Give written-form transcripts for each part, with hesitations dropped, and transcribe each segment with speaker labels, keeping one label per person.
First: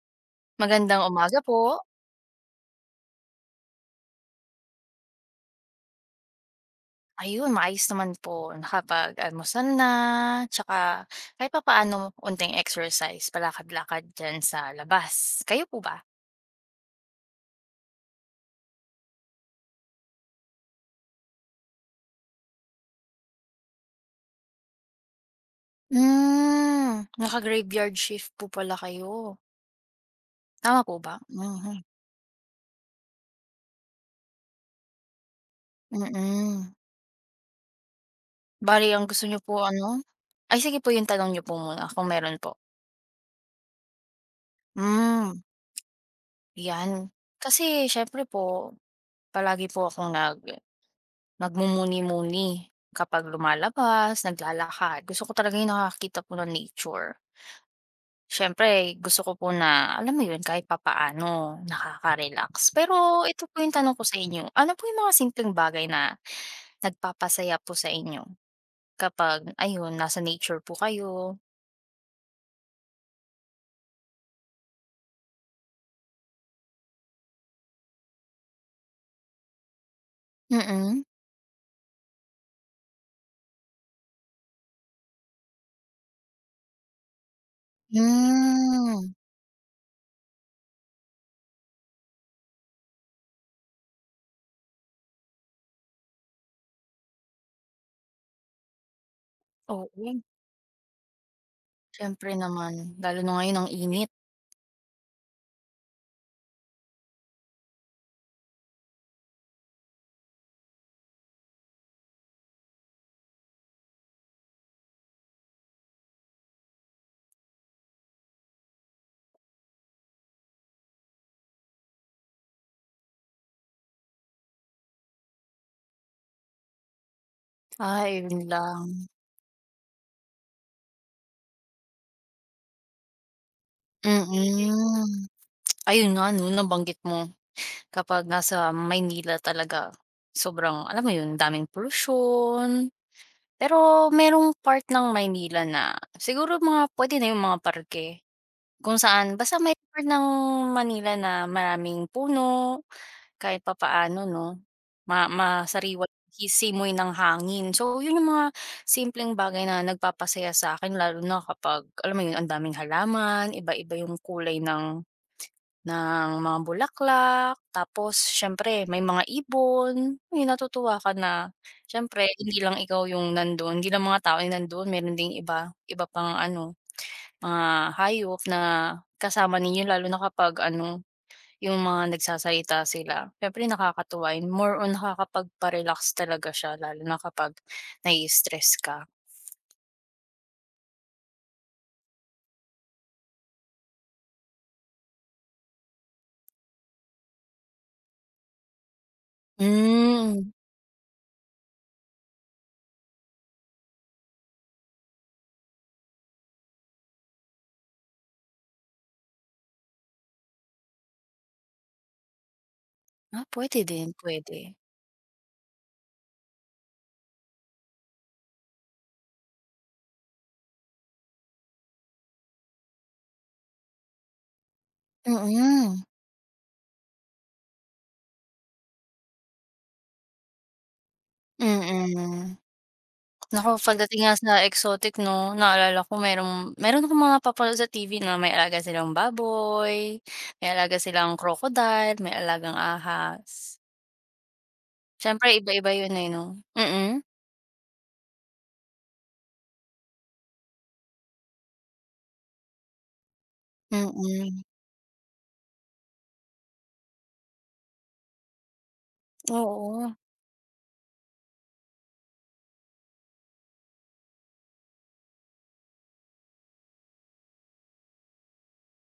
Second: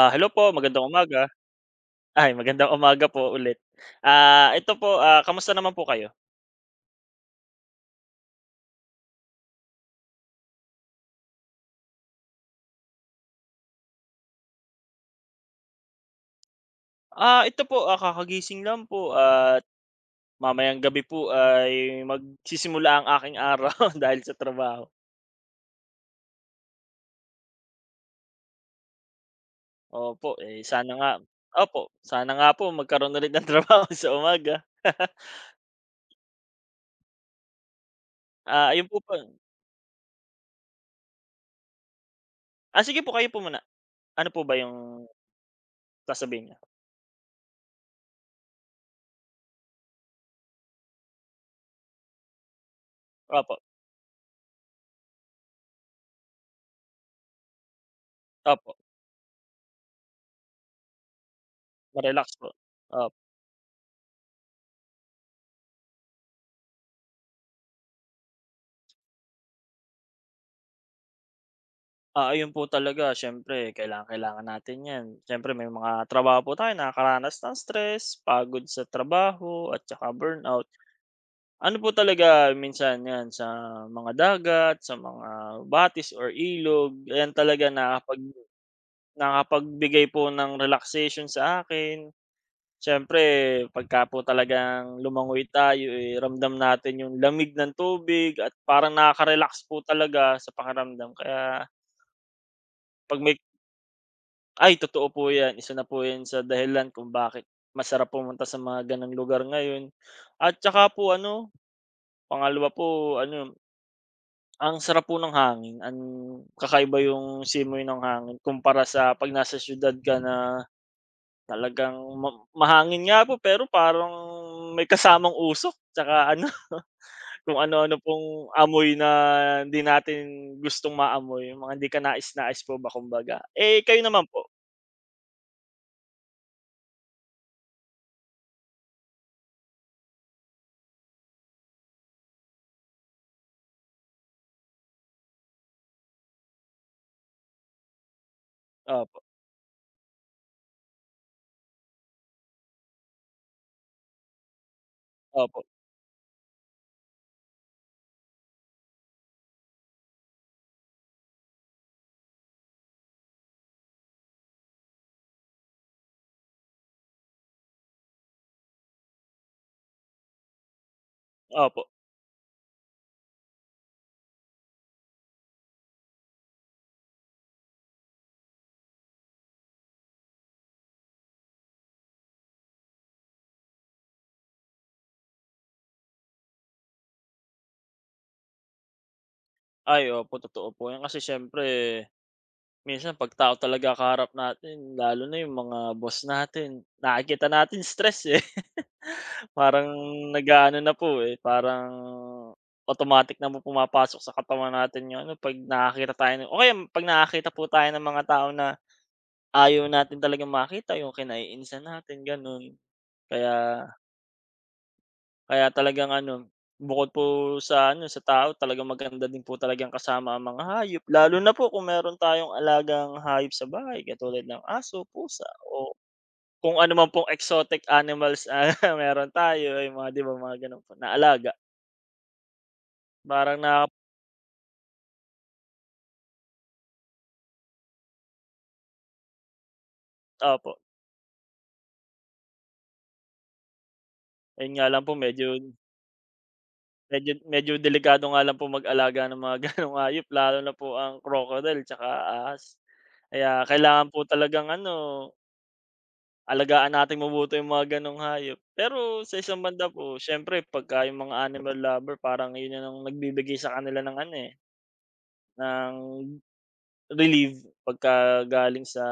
Speaker 1: Ah, hello po, magandang
Speaker 2: Magandang
Speaker 1: umaga.
Speaker 2: umaga po.
Speaker 1: Ay, magandang umaga po ulit. Ah, ito po, kamusta naman po kayo?
Speaker 2: Ayun, maayos naman po. Nakapag-almusal na, tsaka kahit papaano unting exercise, palakad-lakad diyan sa labas. Kayo po ba?
Speaker 1: Ah, ito po, kakagising lang po at mamayang gabi po ay magsisimula ang aking araw dahil sa trabaho.
Speaker 2: Naka-graveyard shift po pala kayo.
Speaker 1: Opo, eh,
Speaker 2: Tama
Speaker 1: sana
Speaker 2: po
Speaker 1: nga,
Speaker 2: ba? Mhm,
Speaker 1: opo, sana nga po magkaroon ulit ng trabaho sa umaga.
Speaker 2: mm.
Speaker 1: Ah, ayun
Speaker 2: Bale
Speaker 1: po
Speaker 2: ang
Speaker 1: po.
Speaker 2: gusto niyo po ano ay sige po yung tanong niyo po muna kung meron po.
Speaker 1: Ah, sige po, kayo po muna. Ano po ba yung
Speaker 2: Hmm,
Speaker 1: sasabihin niyo?
Speaker 2: 'yan. Kasi syempre po palagi po akong nag Nagmumuni-muni kapag
Speaker 1: Opo,
Speaker 2: lumalabas, naglalakad. Gusto ko talaga yung nakakakita po ng nature. Siyempre
Speaker 1: opo,
Speaker 2: gusto ko po na, alam mo yun, kahit papaano
Speaker 1: ma-relax po.
Speaker 2: nakaka-relax. Pero ito po yung tanong ko sa inyo, ano po yung mga simpleng bagay na nagpapasaya po sa inyo kapag ayun, nasa nature po kayo?
Speaker 1: Yun po talaga, siyempre kailangang-kailangan natin 'yan. Siyempre may mga trabaho po tayo, nakakaranas ng stress, pagod sa trabaho at saka burnout.
Speaker 2: Mm-mm.
Speaker 1: Ano po talaga minsan 'yan sa mga dagat, sa mga batis or ilog, ayan talaga
Speaker 2: Mm.
Speaker 1: nakapagbigay po ng relaxation sa akin. Siyempre pagka po talagang lumangoy tayo, eh, ramdam natin yung lamig ng tubig at parang nakaka-relax
Speaker 2: Hmm,
Speaker 1: po
Speaker 2: oo,
Speaker 1: talaga sa pakiramdam. Kaya
Speaker 2: siyempre naman.
Speaker 1: 'pag
Speaker 2: Lalo na
Speaker 1: may
Speaker 2: ngayon ang init.
Speaker 1: Ay, totoo po 'yan, isa na po 'yan sa dahilan kung bakit masarap pumunta sa mga ganang lugar ngayon. At saka po ano, pangalawa po ano, ang sarap po ng hangin, ang kakaiba yung simoy ng hangin kumpara sa 'pag nasa siyudad ka, na talagang mahangin nga po, pero parang may kasamang usok tsaka ano, kung ano-ano
Speaker 2: Ay, yun
Speaker 1: pong amoy
Speaker 2: lang.
Speaker 1: na hindi natin gustong maamoy, yung mga hindi kanais-nais po ba, kumbaga. Eh, kayo naman po?
Speaker 2: Mm. Ayun nga 'no, nabanggit mo. Kapag nasa Maynila talaga, sobrang alam mo yun, daming pollution. Pero merong part ng Maynila na siguro mga puwede na yung mga parke, kung
Speaker 1: Opo,
Speaker 2: saan basta may part ng Manila na maraming puno, kahit papaano 'no,
Speaker 1: opo,
Speaker 2: masariwa simoy ng hangin. So yun yung mga simpleng bagay na nagpapasaya sa'kin lalo na kapag alam mo yun, ang daming halaman, iba-iba yung kulay ng mga bulaklak, tapos siyempre may mga ibon. May natutuwa ka na
Speaker 1: opo.
Speaker 2: siyempre hindi lang ikaw yung nandun, hindi lang mga tao yung nandun, meron ding iba iba pang ano, mga hayop na kasama ninyo lalo na kapag ano, yung mga nagsasalita sila. Siyempre nakakatuwa yun, more on nakakapagpa-relax talaga siya lalo na kapag nai-stress ka.
Speaker 1: Ay opo, totoo po 'yan. Kasi siyempre minsan 'pag tao talaga kaharap natin, lalo na yung mga boss natin, nakikita natin, stress, eh. Parang
Speaker 2: Hmm,
Speaker 1: nag-aano na po, eh, parang automatic na po pumapasok sa katawan natin yung ano 'pag nakakita tayo ng, o kaya 'pag nakakita po tayo ng mga tao na ayaw natin talagang makita, yung kinaiinsan natin, gano'n.
Speaker 2: ah, pwede
Speaker 1: Kaya
Speaker 2: din, puwede.
Speaker 1: Kaya talagang ano, bukod po sa ano, sa tao, talagang maganda din po talagang kasama ang mga hayop, lalo na po kung meron tayong alagang hayop sa bahay katulad ng aso, pusa o
Speaker 2: Mm,
Speaker 1: kung ano man pong exotic animals, ah, meron tayo yung mga, 'di ba, mga gano'n po na alaga.
Speaker 2: mm.
Speaker 1: Parang
Speaker 2: Naku,
Speaker 1: na
Speaker 2: pagdating nga sa exotic 'no, naalala ko meron akong mga papanood sa TV na may alaga silang baboy, may
Speaker 1: Opo,
Speaker 2: alaga silang crocodile, may alagang ahas.
Speaker 1: ayun nga lang po, medyo
Speaker 2: Siyempre iba-iba yun, eh, 'no? Mm,
Speaker 1: medyo medyo delikado nga lang po mag-alaga ng mga gano'ng hayop, lalo na po ang crocodile 'tsaka ahas. Kaya kailangan po
Speaker 2: mm.
Speaker 1: talagang ano, alagaan nating mabuti yung mga gano'ng hayop. Pero sa isang banda po,
Speaker 2: Oo,
Speaker 1: siyempre pagka yung mga animal lover, parang yun ang nagbibigay sa kanila ng ano, eh, ng relief pagka galing sa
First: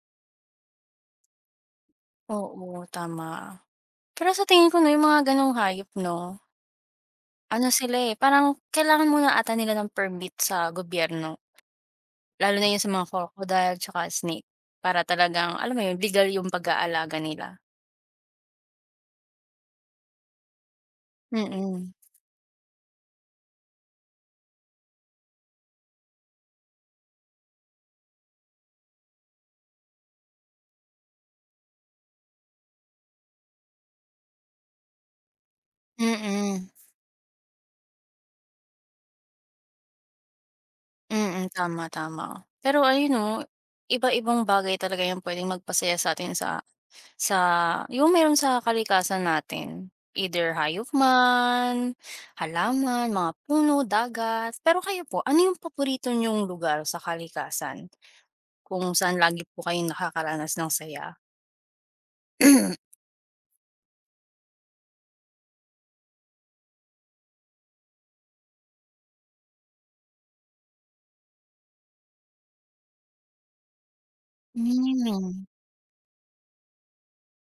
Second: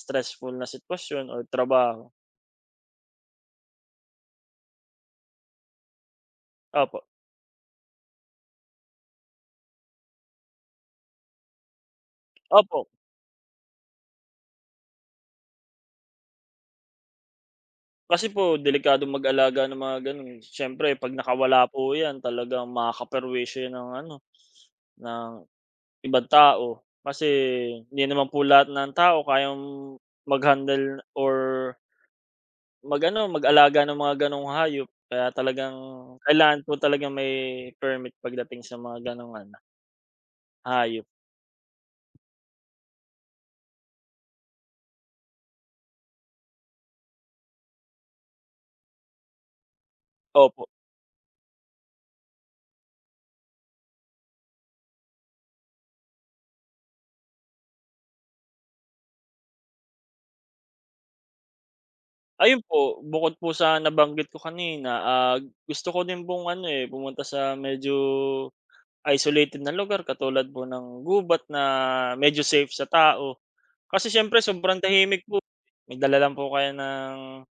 Speaker 1: stressful na sitwasyon or trabaho.
Speaker 2: Oo, tama. Pero sa tingin ko 'no, yung mga gano'ng hayop 'no,
Speaker 1: Opo,
Speaker 2: ano sila, eh, parang kailangan muna ata nila ng permit sa gobyerno, lalo na yun
Speaker 1: opo.
Speaker 2: sa mga crocodile tsaka snake para talagang alam mo yun, legal yung pag-aalaga nila.
Speaker 1: Kasi po delikado mag-alaga ng mga gano'n, siyempre 'pag nakawala po
Speaker 2: Mm,
Speaker 1: 'yan, talagang makakaperwisyo 'yan ng ano, ng ibang tao. Kasi hindi naman po lahat ng tao kayang mag-handle or mag-ano, mag-alaga ng mga gano'ng hayop, kaya talagang kailangan
Speaker 2: mm.
Speaker 1: po talagang may permit pagdating sa mga gano'ng ano, hayop.
Speaker 2: Mm, tama, tama. Pero ayun 'no, iba-ibang bagay talaga yung puwedeng magpasaya sa'tin sa yung meron sa kalikasan natin. Either
Speaker 1: Opo.
Speaker 2: hayop man, halaman, mga puno, dagat. Pero kayo po, ano yung paborito niyong lugar sa kalikasan kung saan lagi po kayong nakakaranas ng saya?
Speaker 1: Ayun po, bukod po sa nabanggit ko kanina, ah, gusto ko din pong ano, eh, pumunta sa medyo isolated na lugar katulad po ng gubat na medyo safe sa tao. Kasi siyempre sobrang tahimik po,
Speaker 2: Hmm,
Speaker 1: may dala lang po kayo ng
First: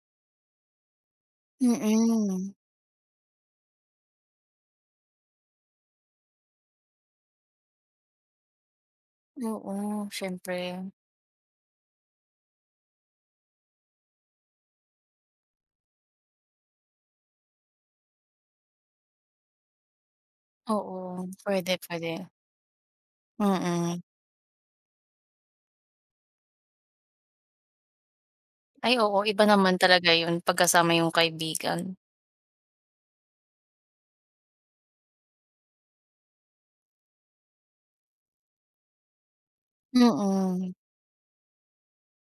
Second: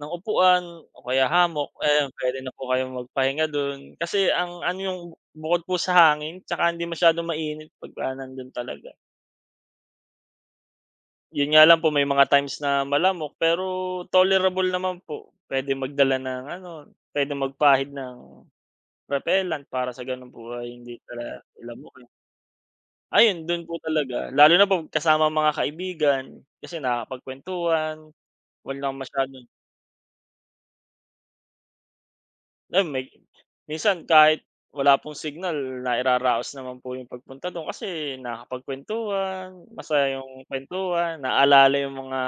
Speaker 1: Ng upuan o kaya hammock, ayan puwede
Speaker 2: mm.
Speaker 1: na po kayong magpahinga do'n. Kasi ang ano yung bukod po sa hangin tsaka hindi masyadong mainit pagka nando'n talaga.
Speaker 2: Oo, siyempre.
Speaker 1: 'Yun nga lang po, may mga times na malamok, pero tolerable naman po. Puwedeng magdala ng ano, puwedeng magpahid ng repellent para sa gano'n po ay hindi
Speaker 2: Oo, pwede
Speaker 1: lamukin.
Speaker 2: pwede.
Speaker 1: Ayun do'n po
Speaker 2: Mm.
Speaker 1: talaga, lalo na po kasama ang mga kaibigan kasi nakakapagkuwentuhan, wala
Speaker 2: Ay oo, iba
Speaker 1: masyadong
Speaker 2: naman talaga yun pagkasama yung kaibigan.
Speaker 1: Ay may minsan kahit wala pong signal, nairaraos naman po yung pagpunta dun kasi nakakapagkwentuhan, masaya yung
Speaker 2: Mm.
Speaker 1: kwentuhan, naalala yung mga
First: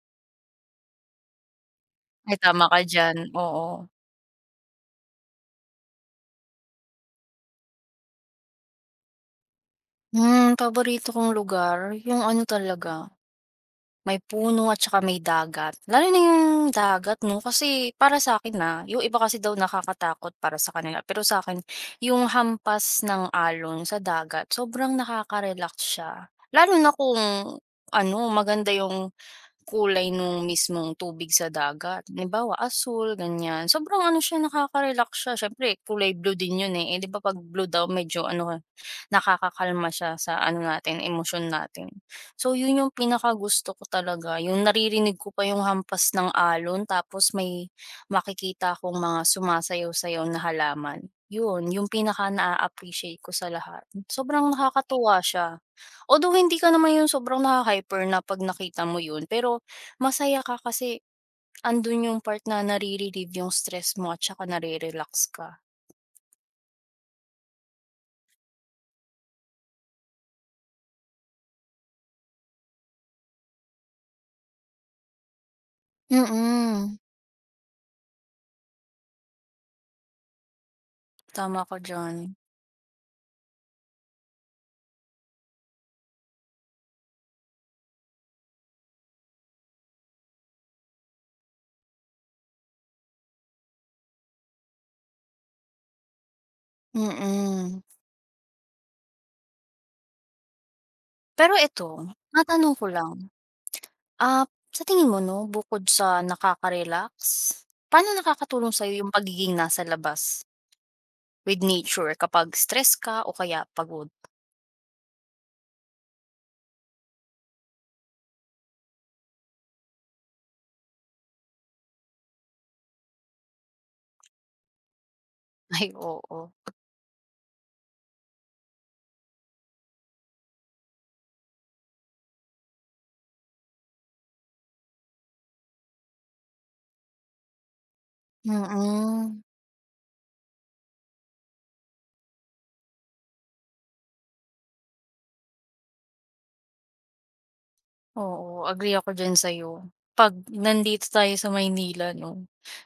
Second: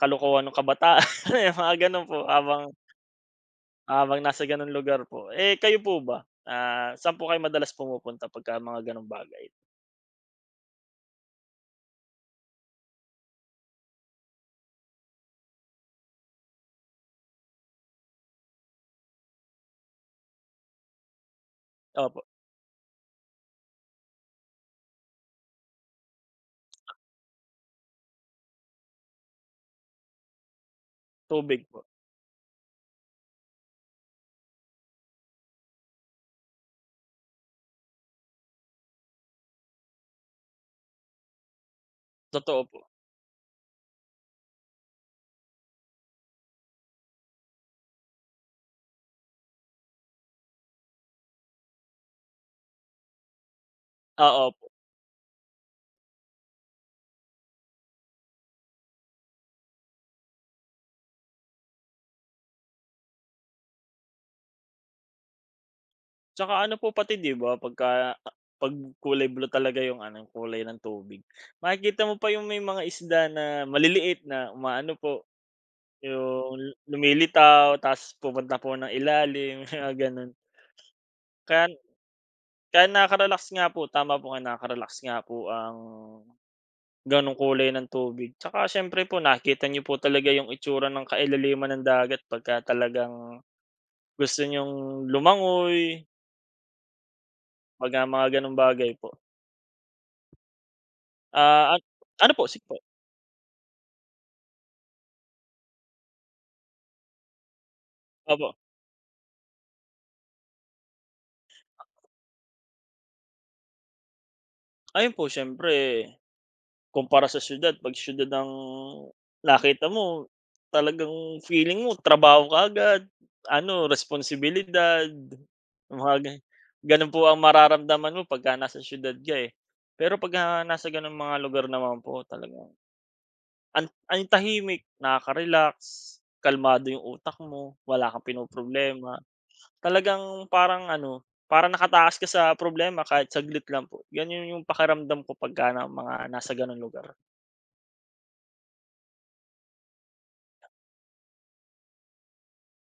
Speaker 1: kalokohan nung kabataan, yung mga gano'n po
Speaker 2: Ay,
Speaker 1: habang
Speaker 2: tama ka diyan, oo.
Speaker 1: habang nasa gano'ng lugar po. Eh, kayo po ba, saan po kayo madalas pumupunta pagka mga gano'ng bagay?
Speaker 2: Hmm, paborito kong lugar yung ano talaga, may puno at saka may dagat. Lalo na yung dagat 'no, kasi para sa'kin, ah, yung iba kasi daw nakakatakot para sa kanila, pero sa'kin
Speaker 1: Opo,
Speaker 2: yung hampas ng alon sa dagat sobrang nakaka-relax siya. Lalo na kung ano maganda yung kulay nung mismong tubig sa
Speaker 1: tubig po,
Speaker 2: dagat. Halimbawa asul, ganyan. Sobrang ano siya, nakaka-relax siya. Siyempre kulay blue din yun, eh. Eh, 'di ba 'pag blue daw medyo ano, ka- nakakakalma siya sa ano natin, emosyon natin. So
Speaker 1: totoo po.
Speaker 2: yun yung pinakagusto ko talaga, yung naririnig ko pa yung hampas ng alon tapos may makikita akong mga sumasayaw-sayaw na halaman. Yun, yung pinaka naa-appreciate ko sa lahat. Sobrang
Speaker 1: Oo.
Speaker 2: nakakatuwa siya. Although hindi ka naman yung sobrang naha-hyper na 'pag nakita mo yun, pero masaya ka kasi andun yung part na nare-relieve yung stress mo at saka nare-relax ka.
Speaker 1: Tsaka ano po, pati 'di ba pagka 'pag kulay blue talaga yung ano, kulay ng tubig, makikita mo pa yung may mga isda na maliliit na umaano po, yung
Speaker 2: Mm,
Speaker 1: lumilitaw ta's pupunta po ng ilalim, mga gano'n.
Speaker 2: tama
Speaker 1: Kaya
Speaker 2: ka diyan,
Speaker 1: kaya nakaka-relax nga po, tama po kayo, nakaka-relax nga po ang gano'ng kulay ng tubig. Tsaka siyempre po nakita niyo po talaga yung itsura ng kailaliman ng dagat pagka talagang gusto niyong lumangoy,
Speaker 2: mm.
Speaker 1: pagka mga gano'ng bagay po.
Speaker 2: Pero
Speaker 1: Ah, an
Speaker 2: eto,
Speaker 1: Ano po, sige
Speaker 2: matanong
Speaker 1: po?
Speaker 2: ko lang, ah, sa tingin mo 'no, bukod sa nakaka-relax, paano
Speaker 1: Opo.
Speaker 2: nakakatulong sa'yo yung pagiging nasa labas with nature kapag stress ka o kaya pagod?
Speaker 1: Ayun po, siyempre kumpara sa siyudad, 'pag siyudad ang nakita mo, talagang feeling mo trabaho kaagad, ano, responsibilidad,
Speaker 2: Ay
Speaker 1: mga
Speaker 2: oo,
Speaker 1: gano'n po ang mararamdaman mo pagka nasa siyudad ka, eh. Pero pagka nasa gano'ng mga lugar naman po, talagang ang tahimik, nakaka-relax, kalmado yung utak mo, wala kang pinoproblema.
Speaker 2: mm.
Speaker 1: Talagang parang ano, parang nakataas ka sa problema kahit saglit lang po. Ganyan yung pakiramdam ko pagka ng mga nasa gano'ng lugar.
Speaker 2: Oo, agree ako diyan sa'yo. 'Pag nandito tayo sa Maynila 'no,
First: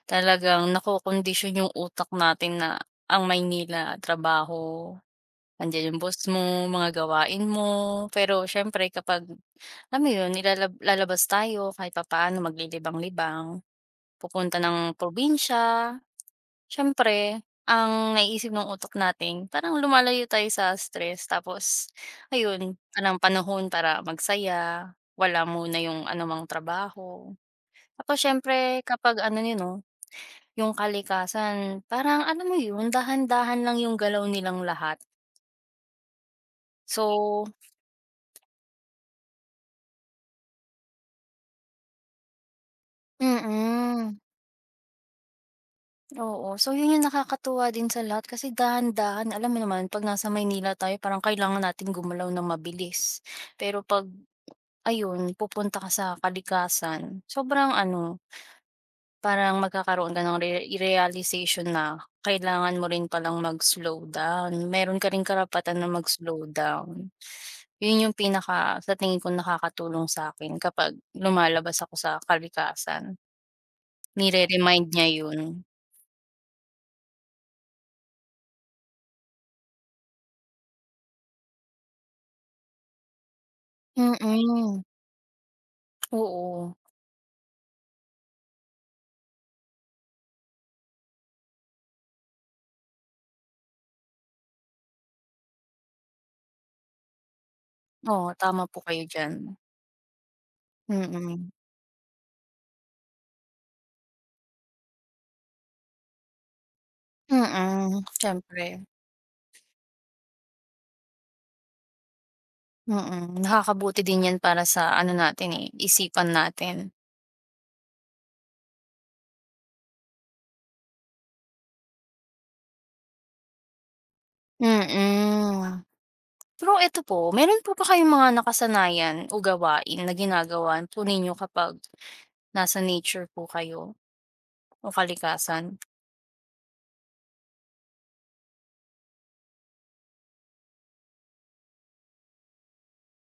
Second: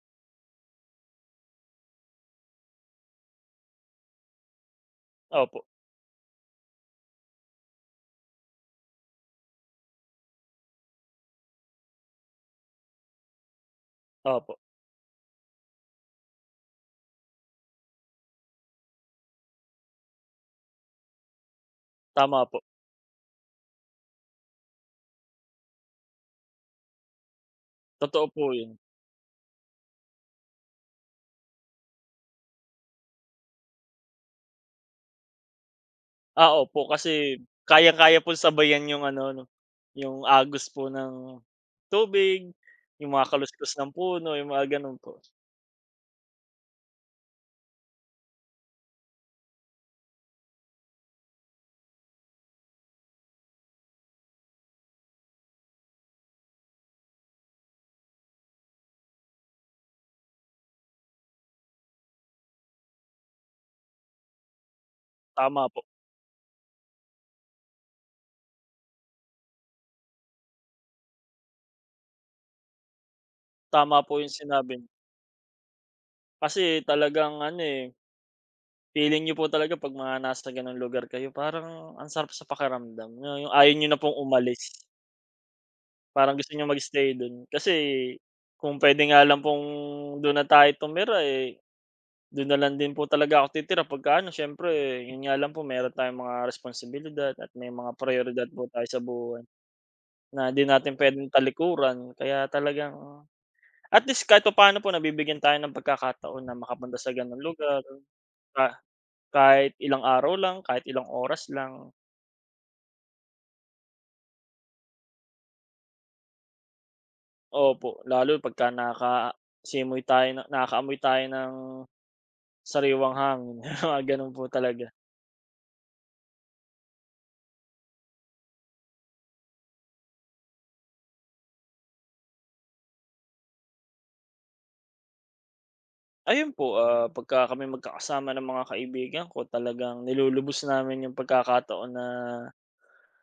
Speaker 2: talagang nakokondisyon yung utak natin na ang Maynila trabaho,
Speaker 1: Opo,
Speaker 2: andiyan yung boss mo, mga gawain mo. Pero siyempre kapag alam mo yun, lalabas tayo kahit papaano, maglilibang-libang,
Speaker 1: opo,
Speaker 2: pupunta ng probinsya. Siyempre, ang naiisip ng utak natin parang lumalayo tayo sa stress tapos
Speaker 1: tama po.
Speaker 2: ayun, parang panahon para magsaya, wala muna yung anumang trabaho. Tapos
Speaker 1: Totoo po 'yun.
Speaker 2: siyempre kapag ano yun 'no, yung kalikasan parang alam mo yun, dahan-dahan lang yung galaw nilang lahat.
Speaker 1: Ah, opo, kasi
Speaker 2: So
Speaker 1: kaya kaya pong sabayan yung ano 'no, yung agos po ng tubig, yung mga kaluskos ng
Speaker 2: mm,
Speaker 1: puno, yung mga gano'n po.
Speaker 2: oo. So yun yung nakakatuwa din sa lahat kasi dahan-dahan alam mo naman 'pag nasa Maynila tayo parang kailangan natin gumalaw ng mabilis. Pero 'pag ayun, pupunta ka sa kalikasan, sobrang ano, parang magkakaroon ka ng realization na kailangan mo rin palang mag-slow down, meron ka ring
Speaker 1: Tama
Speaker 2: karapatan
Speaker 1: po,
Speaker 2: na mag-slow down. Yun yung pinaka sa tingin ko nakakatulong sa akin kapag lumalabas ako sa kalikasan,
Speaker 1: tama po yung sinabi
Speaker 2: nire-remind
Speaker 1: niyo.
Speaker 2: niya yun.
Speaker 1: Kasi talagang ano, eh, feeling niyo po talaga 'pag mga nasa gano'ng lugar kayo parang ang sarap sa pakiramdam, na yung ayaw niyo na pong umalis.
Speaker 2: Mm,
Speaker 1: Parang gusto niyang
Speaker 2: oo.
Speaker 1: mag-stay dun. Kasi kung puwede nga lang pong dun na tayo tumira, eh, dun na lang din po talaga ako titira pagka ano, siyempre yun nga lang po meron tayong mga responsibilidad at may mga
Speaker 2: Oo,
Speaker 1: prayoridad
Speaker 2: tama
Speaker 1: po
Speaker 2: po
Speaker 1: tayo sa
Speaker 2: kayo diyan.
Speaker 1: buhay na di natin puwedeng
Speaker 2: Mm,
Speaker 1: talikuran. Kaya talagang at least kahit papaano po nabibigyan tayo ng pagkakataon na makapunta sa gano'ng lugar,
Speaker 2: mm,
Speaker 1: ka
Speaker 2: siyempre.
Speaker 1: kahit ilang araw lang, kahit ilang oras lang.
Speaker 2: Mm, nakakabuti din 'yan para sa ano natin, eh, isipan natin.
Speaker 1: Opo, lalo pagka nakasimoy tayo, na nakakaamoy tayo ng sariwang hangin, mga gano'n po talaga.
Speaker 2: Mm. Pero eto po, meron po ba kayong mga nakasanayan o gawain na ginagawa po ninyo kapag nasa nature po kayo o kalikasan?
Speaker 1: Ayun po, ah, pagka kami magkakasama ng mga kaibigan ko, talagang nilulubos namin yung pagkakataon na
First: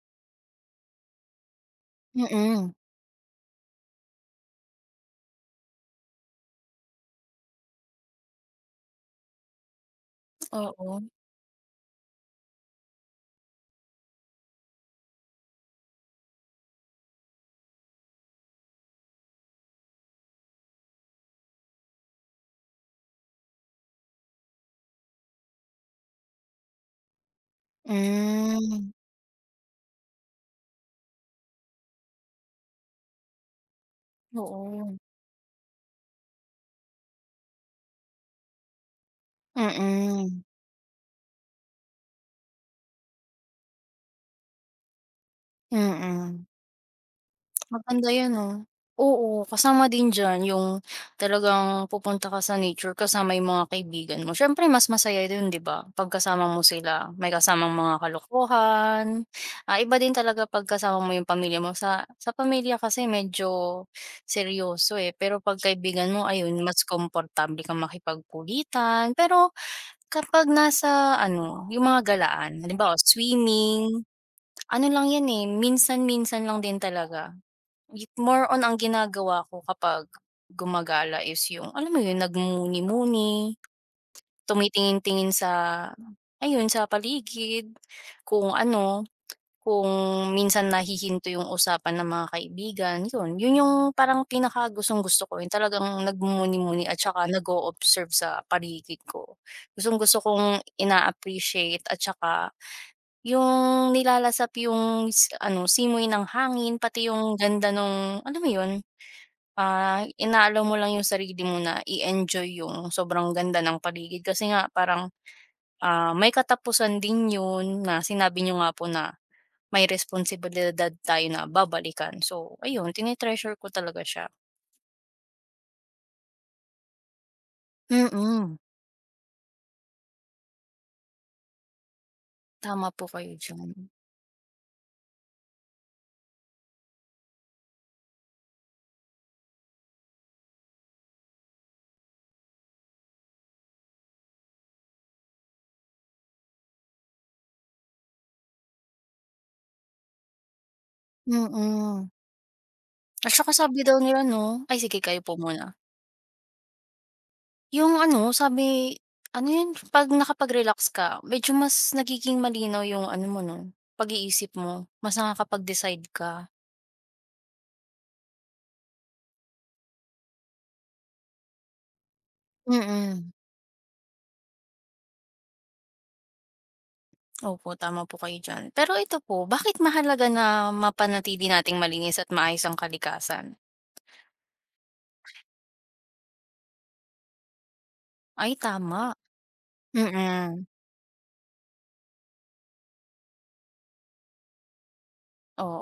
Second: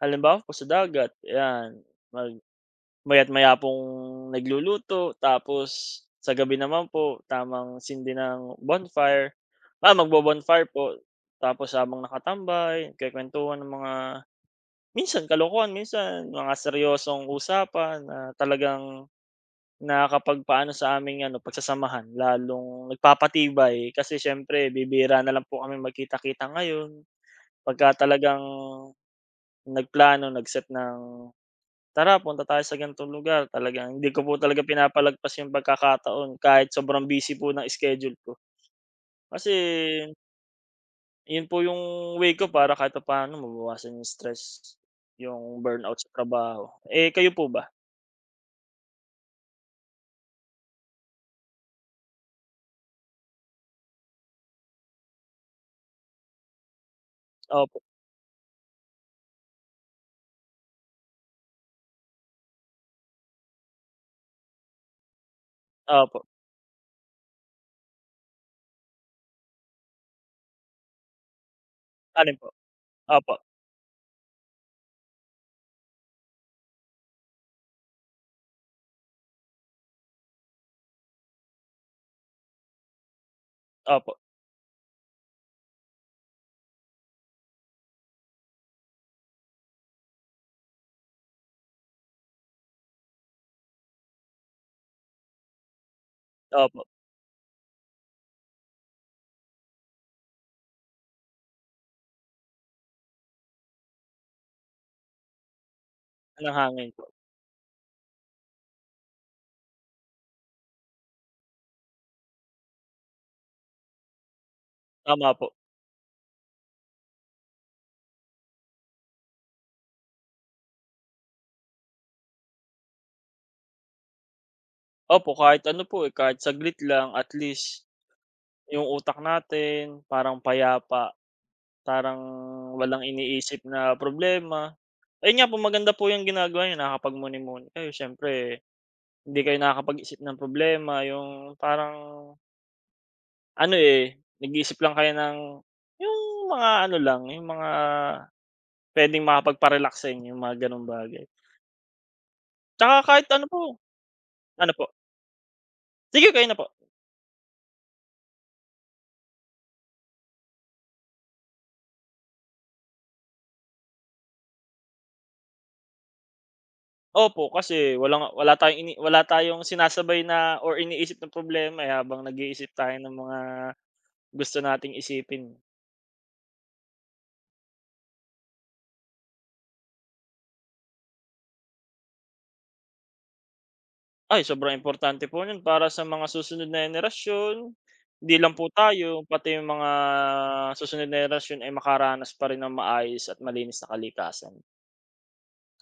Speaker 1: halimbawa po sa dagat, yan. mag
Speaker 2: Mm,
Speaker 1: Maya't-maya pong nagluluto, tapos sa gabi naman po tamang sindi ng bonfire, magbo-bonfire po.
Speaker 2: oo.
Speaker 1: Tapos habang nakatambay, nagkukuwentuhan ng mga minsan kalokohan, minsan mga seryosong usapan na talagang nakakapagpaano sa aming ano, pagsasamahan, lalong nagpapatibay kasi siyempre bibihira na lang po kaming magkita-kita ngayon. Pagka talagang
Speaker 2: Mm,
Speaker 1: nagplano, nag-set ng, "Tara punta tayo sa ganitong lugar." Talagang hindi ko po talaga
Speaker 2: oo.
Speaker 1: pinapalagpas yung pagkakataon kahit sobrang busy po ng schedule ko. Kasi
Speaker 2: Mm,
Speaker 1: yun po yung way ko para kahit papaano mabawasan yung stress, yung burnout sa
Speaker 2: mm.
Speaker 1: trabaho. Eh, kayo po ba?
Speaker 2: Maganda 'yan, ah. Oo, kasama din diyan yung talagang pupunta ka sa nature kasama yung mga kaibigan mo. Siyempre mas masaya dun 'di ba, pagkasama mo sila. May kasamang
Speaker 1: Opo,
Speaker 2: mga kalokohan, ah, iba din talaga pagkasama mo yung pamilya mo. Sa pamilya kasi medyo seryoso, eh, pero 'pag kaibigan
Speaker 1: opo.
Speaker 2: mo ayun, mas komportable kang makipagkulitan. Pero kapag nasa ano, yung mga
Speaker 1: Alin po?
Speaker 2: galaan, halimbawa
Speaker 1: Opo,
Speaker 2: swimming, ano lang 'yan, eh, minsan-minsan lang din talaga. Git more on ang ginagawa ko kapag gumagala is yung alam mo yun, nagmuni muni
Speaker 1: opo,
Speaker 2: tumitingin-tingin sa ayun, sa paligid, kung ano, kung minsan nahihinto yung usapan ng mga kaibigan, yun. Yun yung parang pinakagustong-gusto ko, yung talagang nagmuni muni
Speaker 1: opo,
Speaker 2: at saka nag-o-observe sa paligid ko. Gustong-gusto kong ina-appreciate at saka yung nilalasap yung ano, simoy ng
Speaker 1: ng
Speaker 2: hangin,
Speaker 1: hangin.
Speaker 2: pati yung ganda nung alam mo yun? Ah, inaalaw mo lang yung sarili mo na i-enjoy yung sobrang ganda ng paligid kasi nga parang,
Speaker 1: Tama po.
Speaker 2: ah, may katapusan din yun na sinabi niyo nga po na may responsibilidad tayo na babalikan. So ayun, tine-treasure ko talaga siya.
Speaker 1: Opo, kahit ano po, eh, kahit saglit lang, at least
Speaker 2: Mm, mm,
Speaker 1: yung utak natin parang payapa, parang
Speaker 2: tama
Speaker 1: walang
Speaker 2: po kayo
Speaker 1: iniisip
Speaker 2: diyan.
Speaker 1: na problema. Ayun nga po, maganda po yung ginagawa niyo, nakakapagmuni-muni kayo, siyempre hindi kayo nakakapag-isip ng problema, yung parang ano, eh, nag-iisip lang kayo ng yung mga ano lang, yung mga puwedeng makapagpa-relax sa inyo, yung mga gano'ng bagay.
Speaker 2: Mm.
Speaker 1: Tsaka kahit
Speaker 2: At
Speaker 1: ano
Speaker 2: saka
Speaker 1: po,
Speaker 2: sabi daw nila 'no
Speaker 1: ano
Speaker 2: ay
Speaker 1: po?
Speaker 2: sige kayo po muna.
Speaker 1: Sige, kayo na po.
Speaker 2: Yung ano sabi, ano yun 'pag nakapag-relax ka medyo mas nagiging malinaw yung ano mo 'no, pag-iisip mo, mas nakakapag-decide ka.
Speaker 1: Opo, kasi wala tayong sinasabay na or iniisip na problema, eh, habang nag-iisip tayo ng
Speaker 2: Mm.
Speaker 1: mga gusto nating isipin.
Speaker 2: Opo, tama po kayo diyan. Pero ito po, bakit mahalaga na mapanatili nating malinis at maayos ang kalikasan?
Speaker 1: Ay, sobrang importante po niyan para sa mga susunod na henerasyon. Hindi lang
Speaker 2: Ay
Speaker 1: po
Speaker 2: tama.
Speaker 1: tayo, pati yung mga
Speaker 2: Mm.
Speaker 1: susunod na henerasyon ay makaranas pa rin ng maayos at malinis na kalikasan.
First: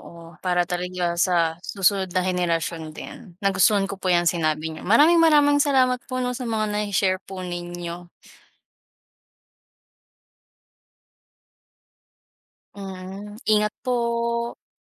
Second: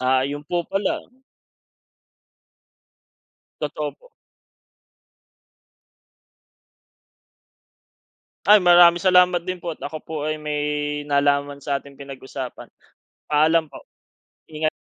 Speaker 1: Ah, yun po
Speaker 2: para
Speaker 1: pala,
Speaker 2: talaga sa susunod na henerasyon din. Nagustuhan
Speaker 1: totoo
Speaker 2: ko
Speaker 1: po.
Speaker 2: po 'yang sinabi niyo. Maraming maraming salamat po 'no, sa mga na share po ninyo.
Speaker 1: Ay, maraming salamat din po at ako po ay may nalaman sa ating pinag-usapan.
Speaker 2: Mm,
Speaker 1: Paalam
Speaker 2: ingat
Speaker 1: po.
Speaker 2: po.